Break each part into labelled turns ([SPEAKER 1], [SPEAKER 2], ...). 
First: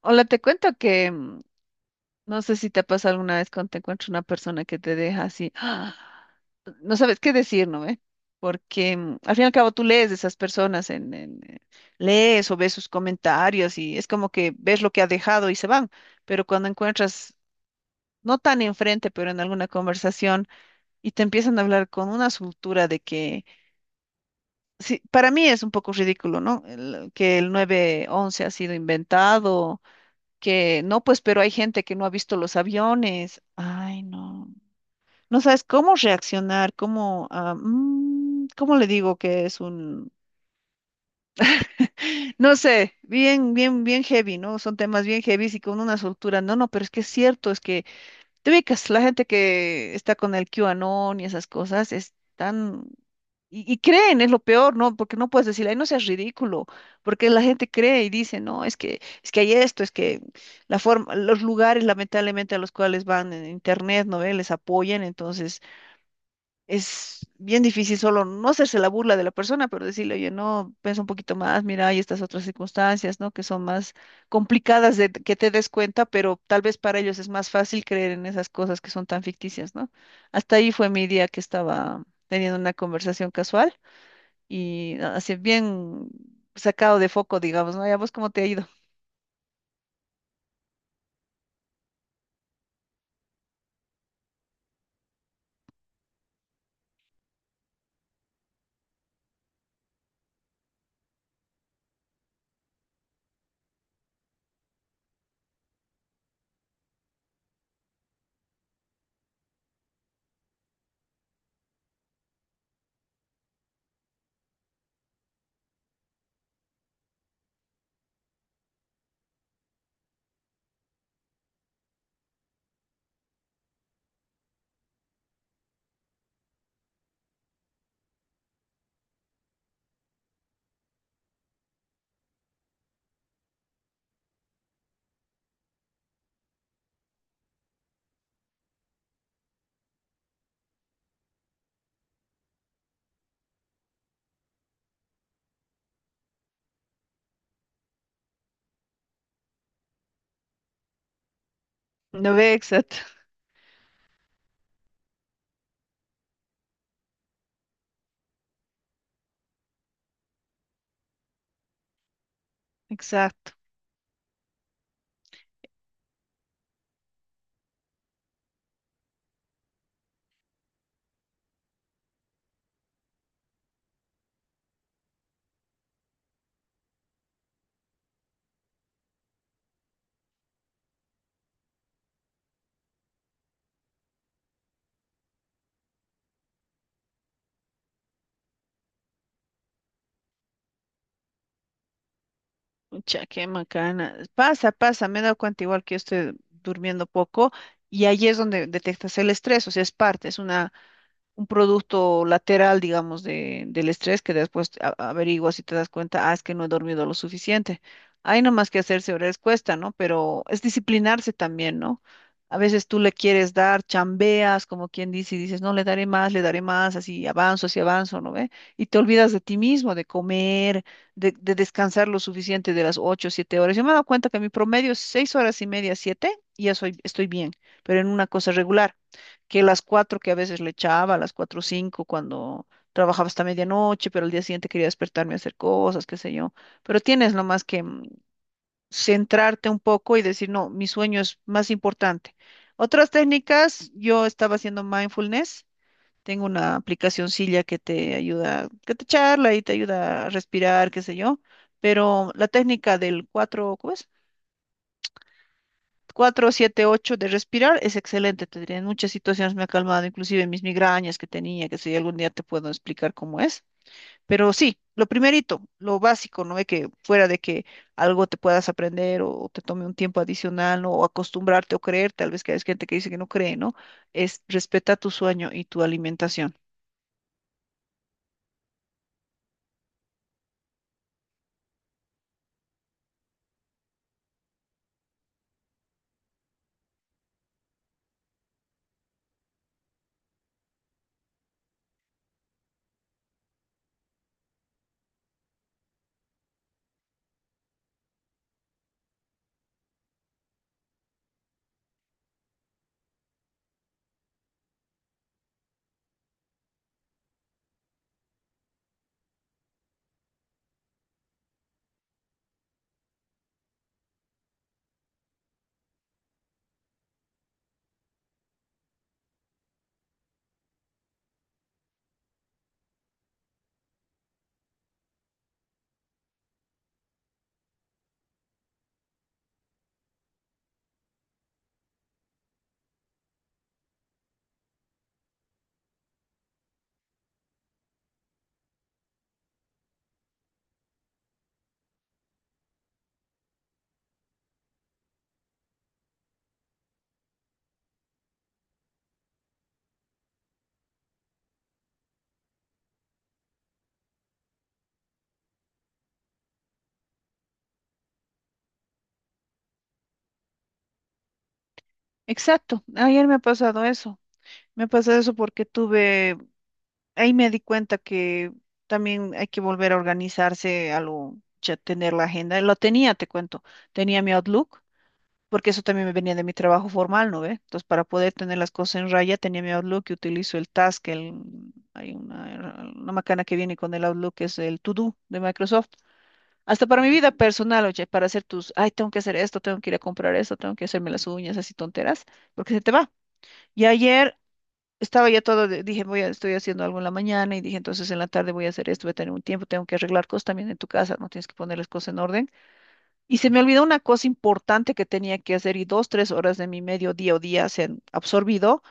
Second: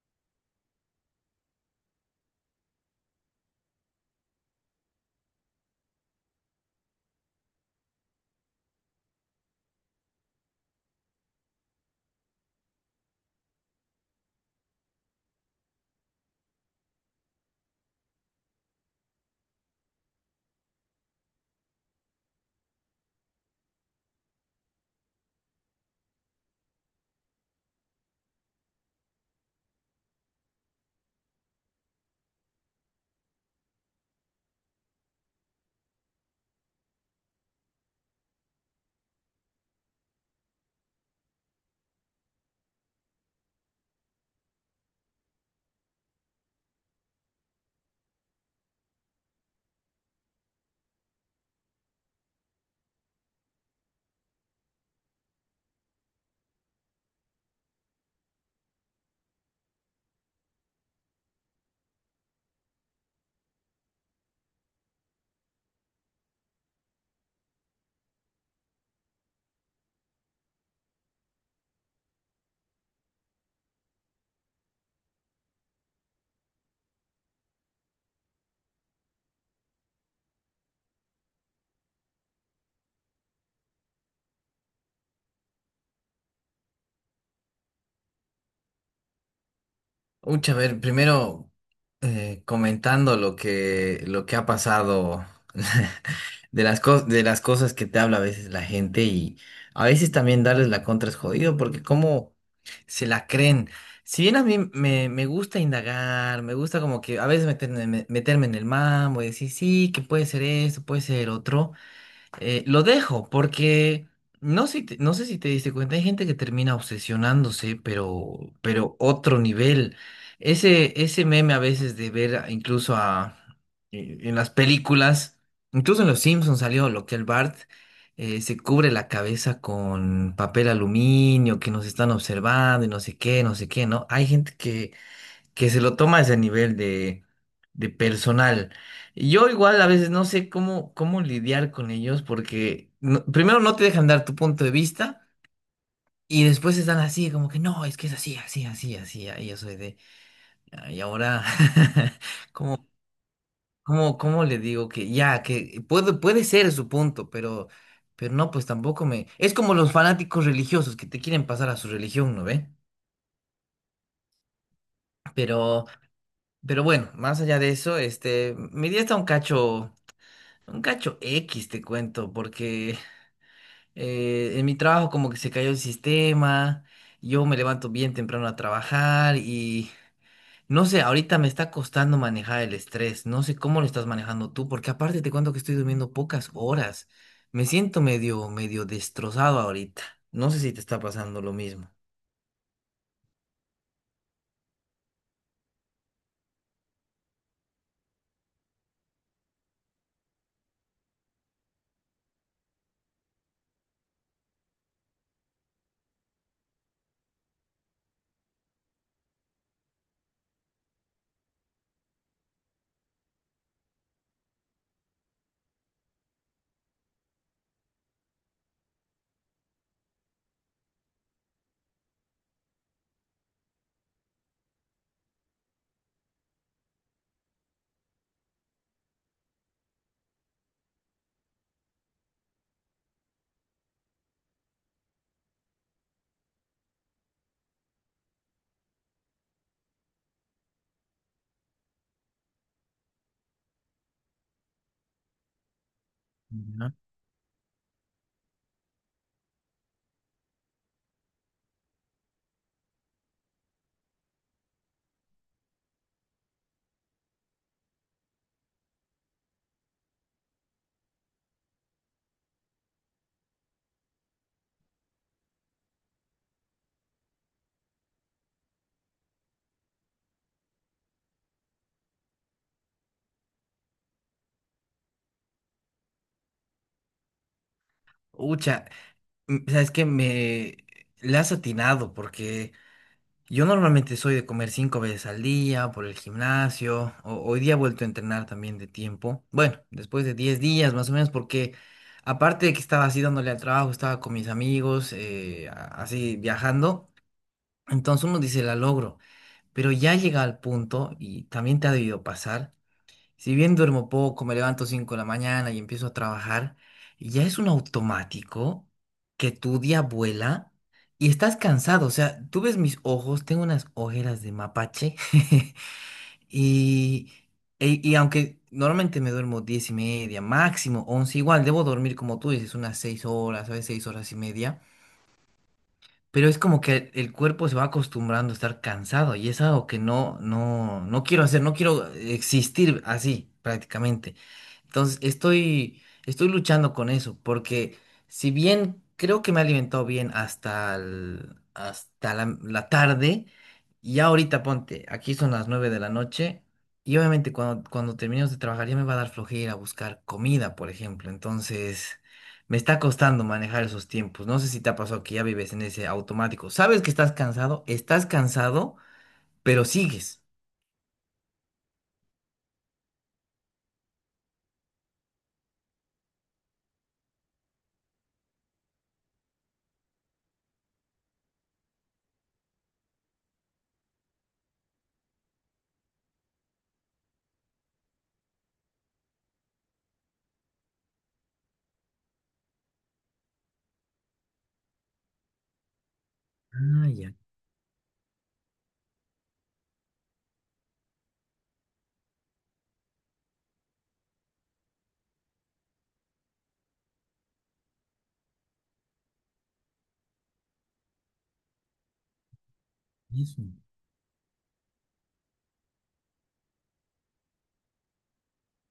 [SPEAKER 1] Hola, te cuento que no sé si te pasa alguna vez cuando te encuentras una persona que te deja así, ¡ah! No sabes qué decir, ¿no ve? Porque al fin y al cabo tú lees de esas personas, lees o ves sus comentarios y es como que ves lo que ha dejado y se van, pero cuando encuentras, no tan enfrente, pero en alguna conversación y te empiezan a hablar con una soltura de que, sí, para mí es un poco ridículo, ¿no? Que el 911 ha sido inventado, que no, pues, pero hay gente que no ha visto los aviones. Ay, no. No sabes cómo reaccionar, cómo le digo que es un, no sé, bien, bien, bien heavy, ¿no? Son temas bien heavy y con una soltura. No, no, pero es que es cierto. Es que te ubicas, la gente que está con el QAnon y esas cosas es tan... Y creen, es lo peor, ¿no? Porque no puedes decirle, ay, no seas ridículo, porque la gente cree y dice, no, es que hay esto, es que la forma, los lugares lamentablemente a los cuales van en internet, ¿no ve? Les apoyan. Entonces es bien difícil solo no hacerse la burla de la persona, pero decirle, oye, no, piensa un poquito más, mira, hay estas otras circunstancias, ¿no? Que son más complicadas de que te des cuenta, pero tal vez para ellos es más fácil creer en esas cosas que son tan ficticias, ¿no? Hasta ahí fue mi día, que estaba teniendo una conversación casual y así bien sacado de foco, digamos, ¿no? ¿Y a vos cómo te ha ido?
[SPEAKER 2] Ucha, a ver, primero comentando lo que ha pasado, de las de las cosas que te habla a veces la gente y a veces también darles la contra es jodido porque cómo se la creen. Si bien a me gusta indagar, me gusta como que a veces meterme, meterme en el mambo y decir, sí, que puede ser esto, puede ser otro lo dejo porque no sé, no sé si te diste cuenta, hay gente que termina obsesionándose, pero otro nivel. Ese meme a veces de ver incluso en las películas, incluso en Los Simpsons salió lo que el Bart se cubre la cabeza con papel aluminio, que nos están observando y no sé qué, no sé qué, ¿no? Hay gente que se lo toma a ese nivel de personal. Yo igual a veces no sé cómo, cómo lidiar con ellos porque primero no te dejan dar tu punto de vista y después están así como que no, es que es así, así, así, así. Y yo soy de, "Ah, y ahora,
[SPEAKER 1] No ve,
[SPEAKER 2] ¿cómo,
[SPEAKER 1] exacto,
[SPEAKER 2] cómo, cómo le digo que ya, que puede, puede ser su punto, pero no, pues tampoco me... Es como los fanáticos religiosos que te quieren pasar a su religión, ¿no ve?
[SPEAKER 1] exacto.
[SPEAKER 2] Pero... Pero bueno, más allá de eso, este, mi día está un cacho. Un cacho X, te cuento, porque en mi trabajo como que se cayó el sistema, yo me levanto bien temprano a trabajar y no sé, ahorita me está costando manejar el estrés, no sé cómo lo estás manejando tú, porque aparte te cuento que estoy durmiendo pocas horas, me siento medio, medio destrozado ahorita, no sé si te está pasando lo mismo.
[SPEAKER 1] Mucha, qué macana. Pasa, pasa, me he dado cuenta igual que yo estoy durmiendo poco y ahí es donde detectas el estrés, o sea, es parte, es una un producto lateral, digamos, del estrés que después averiguas y te das cuenta, ah, es que no he dormido lo suficiente. Hay nomás que hacerse horarios, cuesta, ¿no? Pero es disciplinarse también, ¿no? A veces tú le quieres dar, chambeas, como quien dice, y dices, no, le daré más, así avanzo, ¿no ve? Y te olvidas de ti mismo, de comer, de descansar lo suficiente de las 8, 7 horas. Yo me he dado cuenta que mi promedio es 6 horas y media, 7, y ya soy, estoy bien, pero en una cosa regular, que las cuatro que a veces le echaba, a las cuatro o cinco, cuando trabajaba hasta medianoche, pero al día siguiente quería despertarme a hacer cosas, qué sé yo. Pero tienes nomás que centrarte un poco y decir, no, mi sueño es más importante. Otras técnicas, yo estaba haciendo mindfulness. Tengo una
[SPEAKER 2] Ya.
[SPEAKER 1] aplicacioncilla que te ayuda, que te charla y te ayuda a respirar, qué sé yo. Pero la técnica del cuatro, ¿cómo es? 4-7-8 de respirar es excelente, te diré. En muchas situaciones me ha calmado, inclusive mis migrañas que tenía, que si algún día te puedo explicar cómo es. Pero sí, lo primerito, lo básico, no es que, fuera de que algo te puedas aprender o te tome un tiempo adicional, ¿no? O acostumbrarte o creer, tal vez, que hay gente que dice que no cree, ¿no? Es: respeta tu sueño y tu alimentación.
[SPEAKER 2] Ucha, sabes que me le has atinado porque yo normalmente soy de comer 5 veces al día por el gimnasio. Hoy día he vuelto a entrenar también de tiempo. Bueno, después de 10 días más o menos, porque aparte de que estaba así dándole al trabajo, estaba con mis amigos, así viajando. Entonces uno dice, la logro. Pero ya llega al punto, y también te ha debido pasar, si bien duermo poco, me levanto 5 de la mañana y empiezo a trabajar, ya es un automático que tu día vuela y estás cansado. O sea, tú ves mis ojos, tengo unas ojeras de mapache. y, y aunque normalmente me duermo 10 y media, máximo 11, igual debo dormir como tú dices, unas 6 horas, a veces 6 horas y media. Pero es como que el cuerpo se va acostumbrando a estar cansado y es algo que no, no, no quiero hacer, no quiero existir así prácticamente. Estoy luchando con eso porque si bien creo que me he alimentado bien hasta la tarde, ya ahorita ponte, aquí son las 9 de la noche y obviamente cuando terminemos de trabajar ya me va a dar flojera buscar comida, por ejemplo. Entonces... me está costando manejar esos tiempos. No sé si te ha pasado que ya vives en ese automático. Sabes que estás cansado, pero sigues.
[SPEAKER 1] Exacto, ayer me ha pasado eso. Me ha pasado eso porque tuve, ahí me di cuenta que también hay que volver a organizarse, ya tener la agenda. Lo tenía, te cuento, tenía mi Outlook, porque eso también me venía de mi trabajo formal, ¿no ve? Entonces, para poder tener las cosas en raya, tenía mi Outlook y utilizo el Task, el, hay una macana que viene con el Outlook, que es el To Do de Microsoft. Hasta para
[SPEAKER 2] Ah,
[SPEAKER 1] mi vida
[SPEAKER 2] ya,
[SPEAKER 1] personal, oye, para hacer tus, ay, tengo que hacer esto, tengo que ir a comprar esto, tengo que hacerme las uñas, así tonteras, porque se te va. Y ayer estaba ya todo, dije, voy a, estoy haciendo algo en la mañana y dije, entonces en la tarde voy a hacer esto, voy a tener un tiempo, tengo que arreglar cosas también en tu casa, no tienes que poner las cosas en orden. Y se me
[SPEAKER 2] eso.
[SPEAKER 1] olvidó una cosa importante que tenía que hacer y 2, 3 horas de mi medio día o día se han absorbido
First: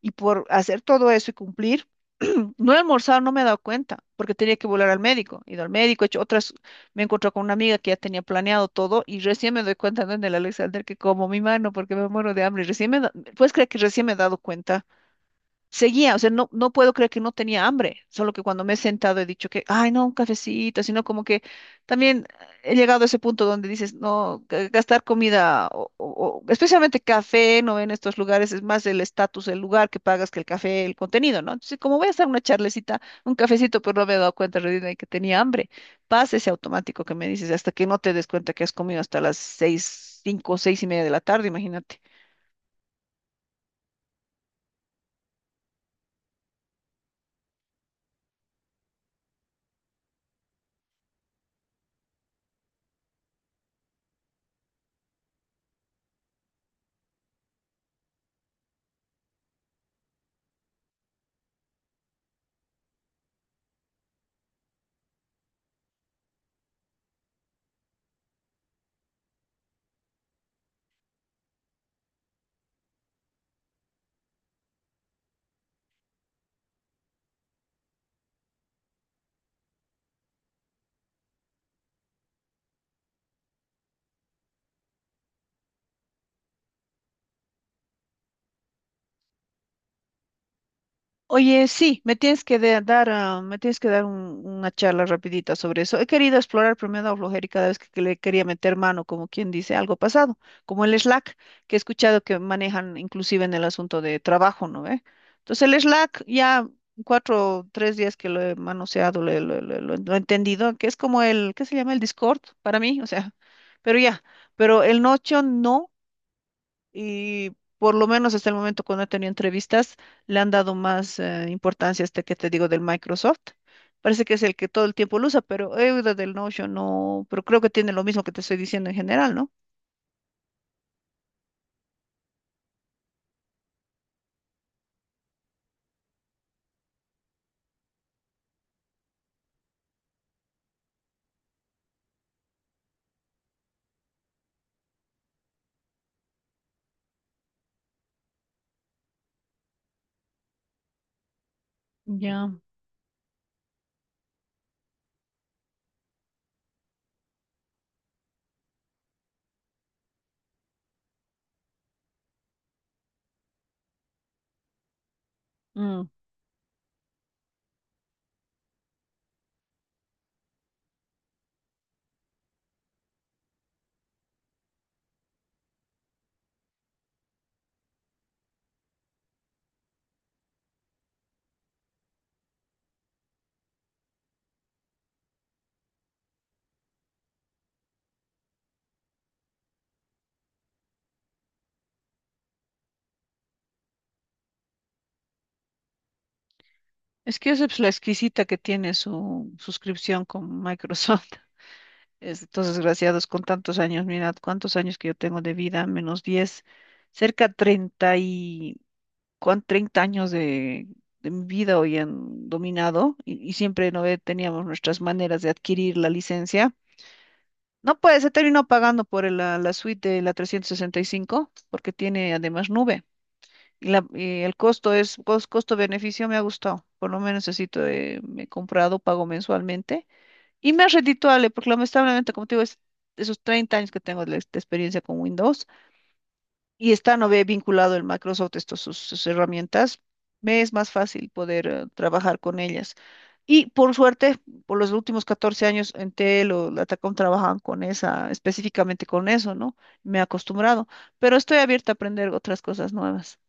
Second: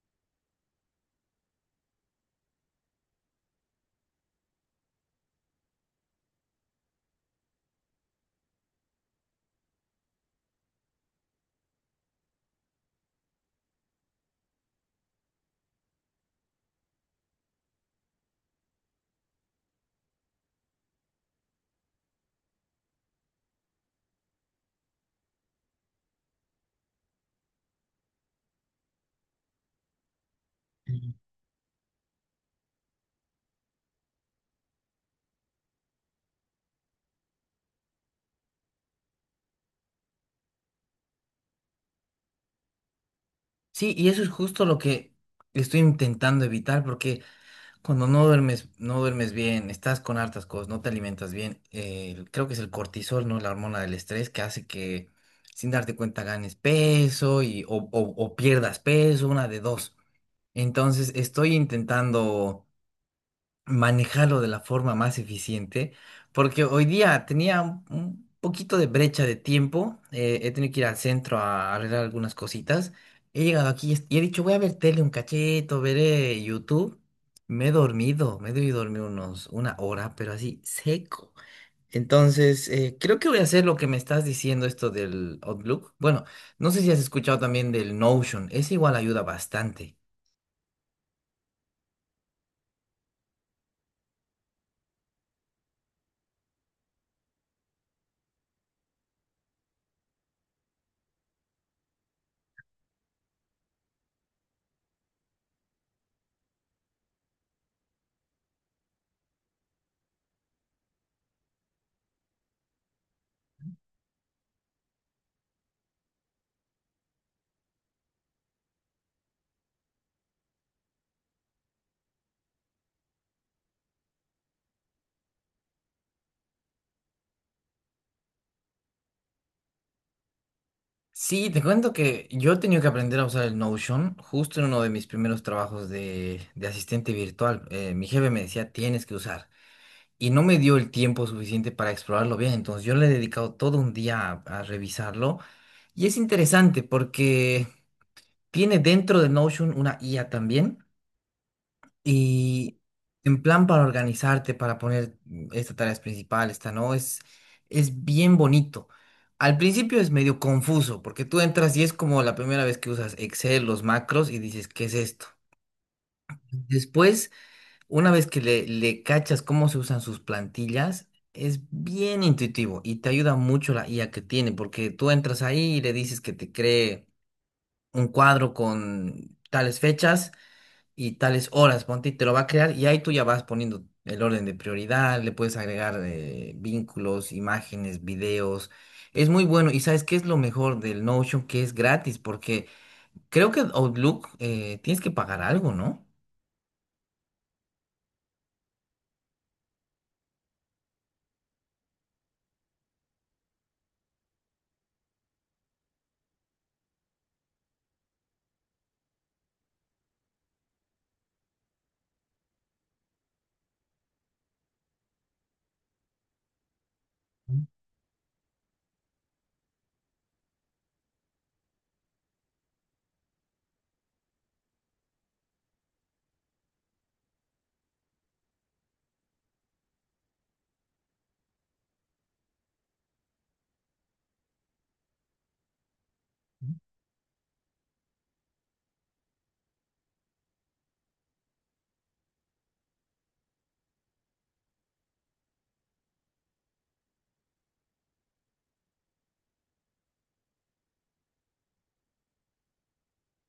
[SPEAKER 1] y por hacer todo eso y cumplir, no he almorzado, no me he dado cuenta porque tenía que volar al médico, he ido al médico, he hecho otras, me he encontrado con una amiga que ya tenía planeado todo y recién me doy cuenta, ¿no? En el Alexander, que como mi mano porque me muero de hambre, y recién ¿puedes creer que recién me he dado cuenta? Seguía, o sea, no, no puedo creer que no tenía hambre, solo que cuando me he sentado he dicho que, ay, no, un cafecito, sino como que también he llegado a ese punto donde dices, no, gastar comida, especialmente café, no en estos lugares, es más el estatus, el lugar que pagas que el café, el
[SPEAKER 2] Mm.
[SPEAKER 1] contenido, ¿no? Entonces, como voy a hacer una charlecita, un cafecito, pero no me he dado cuenta en realidad de que tenía hambre. Pasa ese automático que me dices, hasta que no te des cuenta que has comido hasta las seis, cinco, seis y media de la tarde, imagínate.
[SPEAKER 2] Sí, y eso es justo lo que estoy intentando evitar, porque cuando no duermes, no duermes bien, estás con hartas cosas, no te alimentas bien, creo que es el cortisol, ¿no? La hormona del estrés que hace que sin darte cuenta ganes peso , o pierdas peso, una de dos. Entonces estoy intentando manejarlo de la forma más eficiente, porque hoy día tenía un poquito de brecha de tiempo, he tenido que ir al centro a arreglar algunas cositas, he llegado aquí y he dicho, voy a ver tele un cacheto, veré YouTube, me he dormido, me he debido dormir unos, 1 hora, pero así seco. Entonces, creo que voy a hacer lo que me estás diciendo, esto del Outlook. Bueno, no sé si has escuchado también del Notion, ese igual ayuda bastante.
[SPEAKER 1] Oye, sí, me tienes que dar una charla rapidita sobre eso. He querido explorar, pero me ha dado flojera y cada vez que le quería meter mano, como quien dice, algo pasado, como el Slack, que he escuchado que manejan inclusive en el asunto de trabajo, ¿no ve? Entonces, el Slack, ya 4, 3 días que lo he manoseado, lo he entendido, que es como el, ¿qué se llama? El Discord, para mí, o sea, pero ya, pero el Notion no, y por lo menos hasta el momento cuando he tenido entrevistas, le han dado más importancia a este que te digo, del Microsoft. Parece que es el que todo el tiempo lo usa, pero he oído del Notion, no, pero creo que tiene lo mismo que te estoy diciendo en general, ¿no?
[SPEAKER 2] Sí, te cuento que yo he tenido que aprender a usar el Notion justo en uno de mis primeros trabajos de asistente virtual. Mi jefe me decía, tienes que usar. Y no me dio el tiempo suficiente para explorarlo bien, entonces yo le he dedicado todo un día a revisarlo. Y es interesante porque tiene dentro de Notion una IA también.
[SPEAKER 1] Ya.
[SPEAKER 2] Y en plan para organizarte, para poner esta tarea es principal, esta no, es bien bonito. Al principio es medio confuso, porque tú entras y es como la primera vez que usas Excel, los macros, y dices, ¿qué es esto?
[SPEAKER 1] Mm.
[SPEAKER 2] Después, una vez que le cachas cómo se usan sus plantillas, es bien intuitivo y te ayuda mucho la IA que tiene, porque tú entras ahí y le dices que te cree un cuadro con tales fechas y tales horas, ponte, y te lo va a crear y ahí tú ya vas poniendo el orden de prioridad, le puedes agregar vínculos, imágenes, videos. Es muy bueno. Y ¿sabes qué es lo mejor del Notion? Que es gratis porque creo que Outlook tienes que pagar algo, ¿no?
[SPEAKER 1] Es que esa es la exquisita que tiene su suscripción con Microsoft. Estos desgraciados con tantos años, mirad cuántos años que yo tengo de vida, menos 10, cerca 30 y... Con 30 años de mi vida hoy han dominado, y siempre no ve- teníamos nuestras maneras de adquirir la licencia. No puede, se terminó pagando por la suite de la 365 porque tiene además nube. Y el costo es, costo-beneficio, me ha gustado. Por lo menos así me he comprado, pago mensualmente. Y me es redituable porque lamentablemente, como te digo, es de esos 30 años que tengo de, la de experiencia con Windows, y está no ve vinculado el Microsoft, estas sus herramientas, me es más fácil poder trabajar con ellas. Y por suerte, por los últimos 14 años en Tel o la Atacom trabajaban con esa, específicamente con eso, ¿no? Me he acostumbrado, pero estoy abierta a aprender otras cosas nuevas.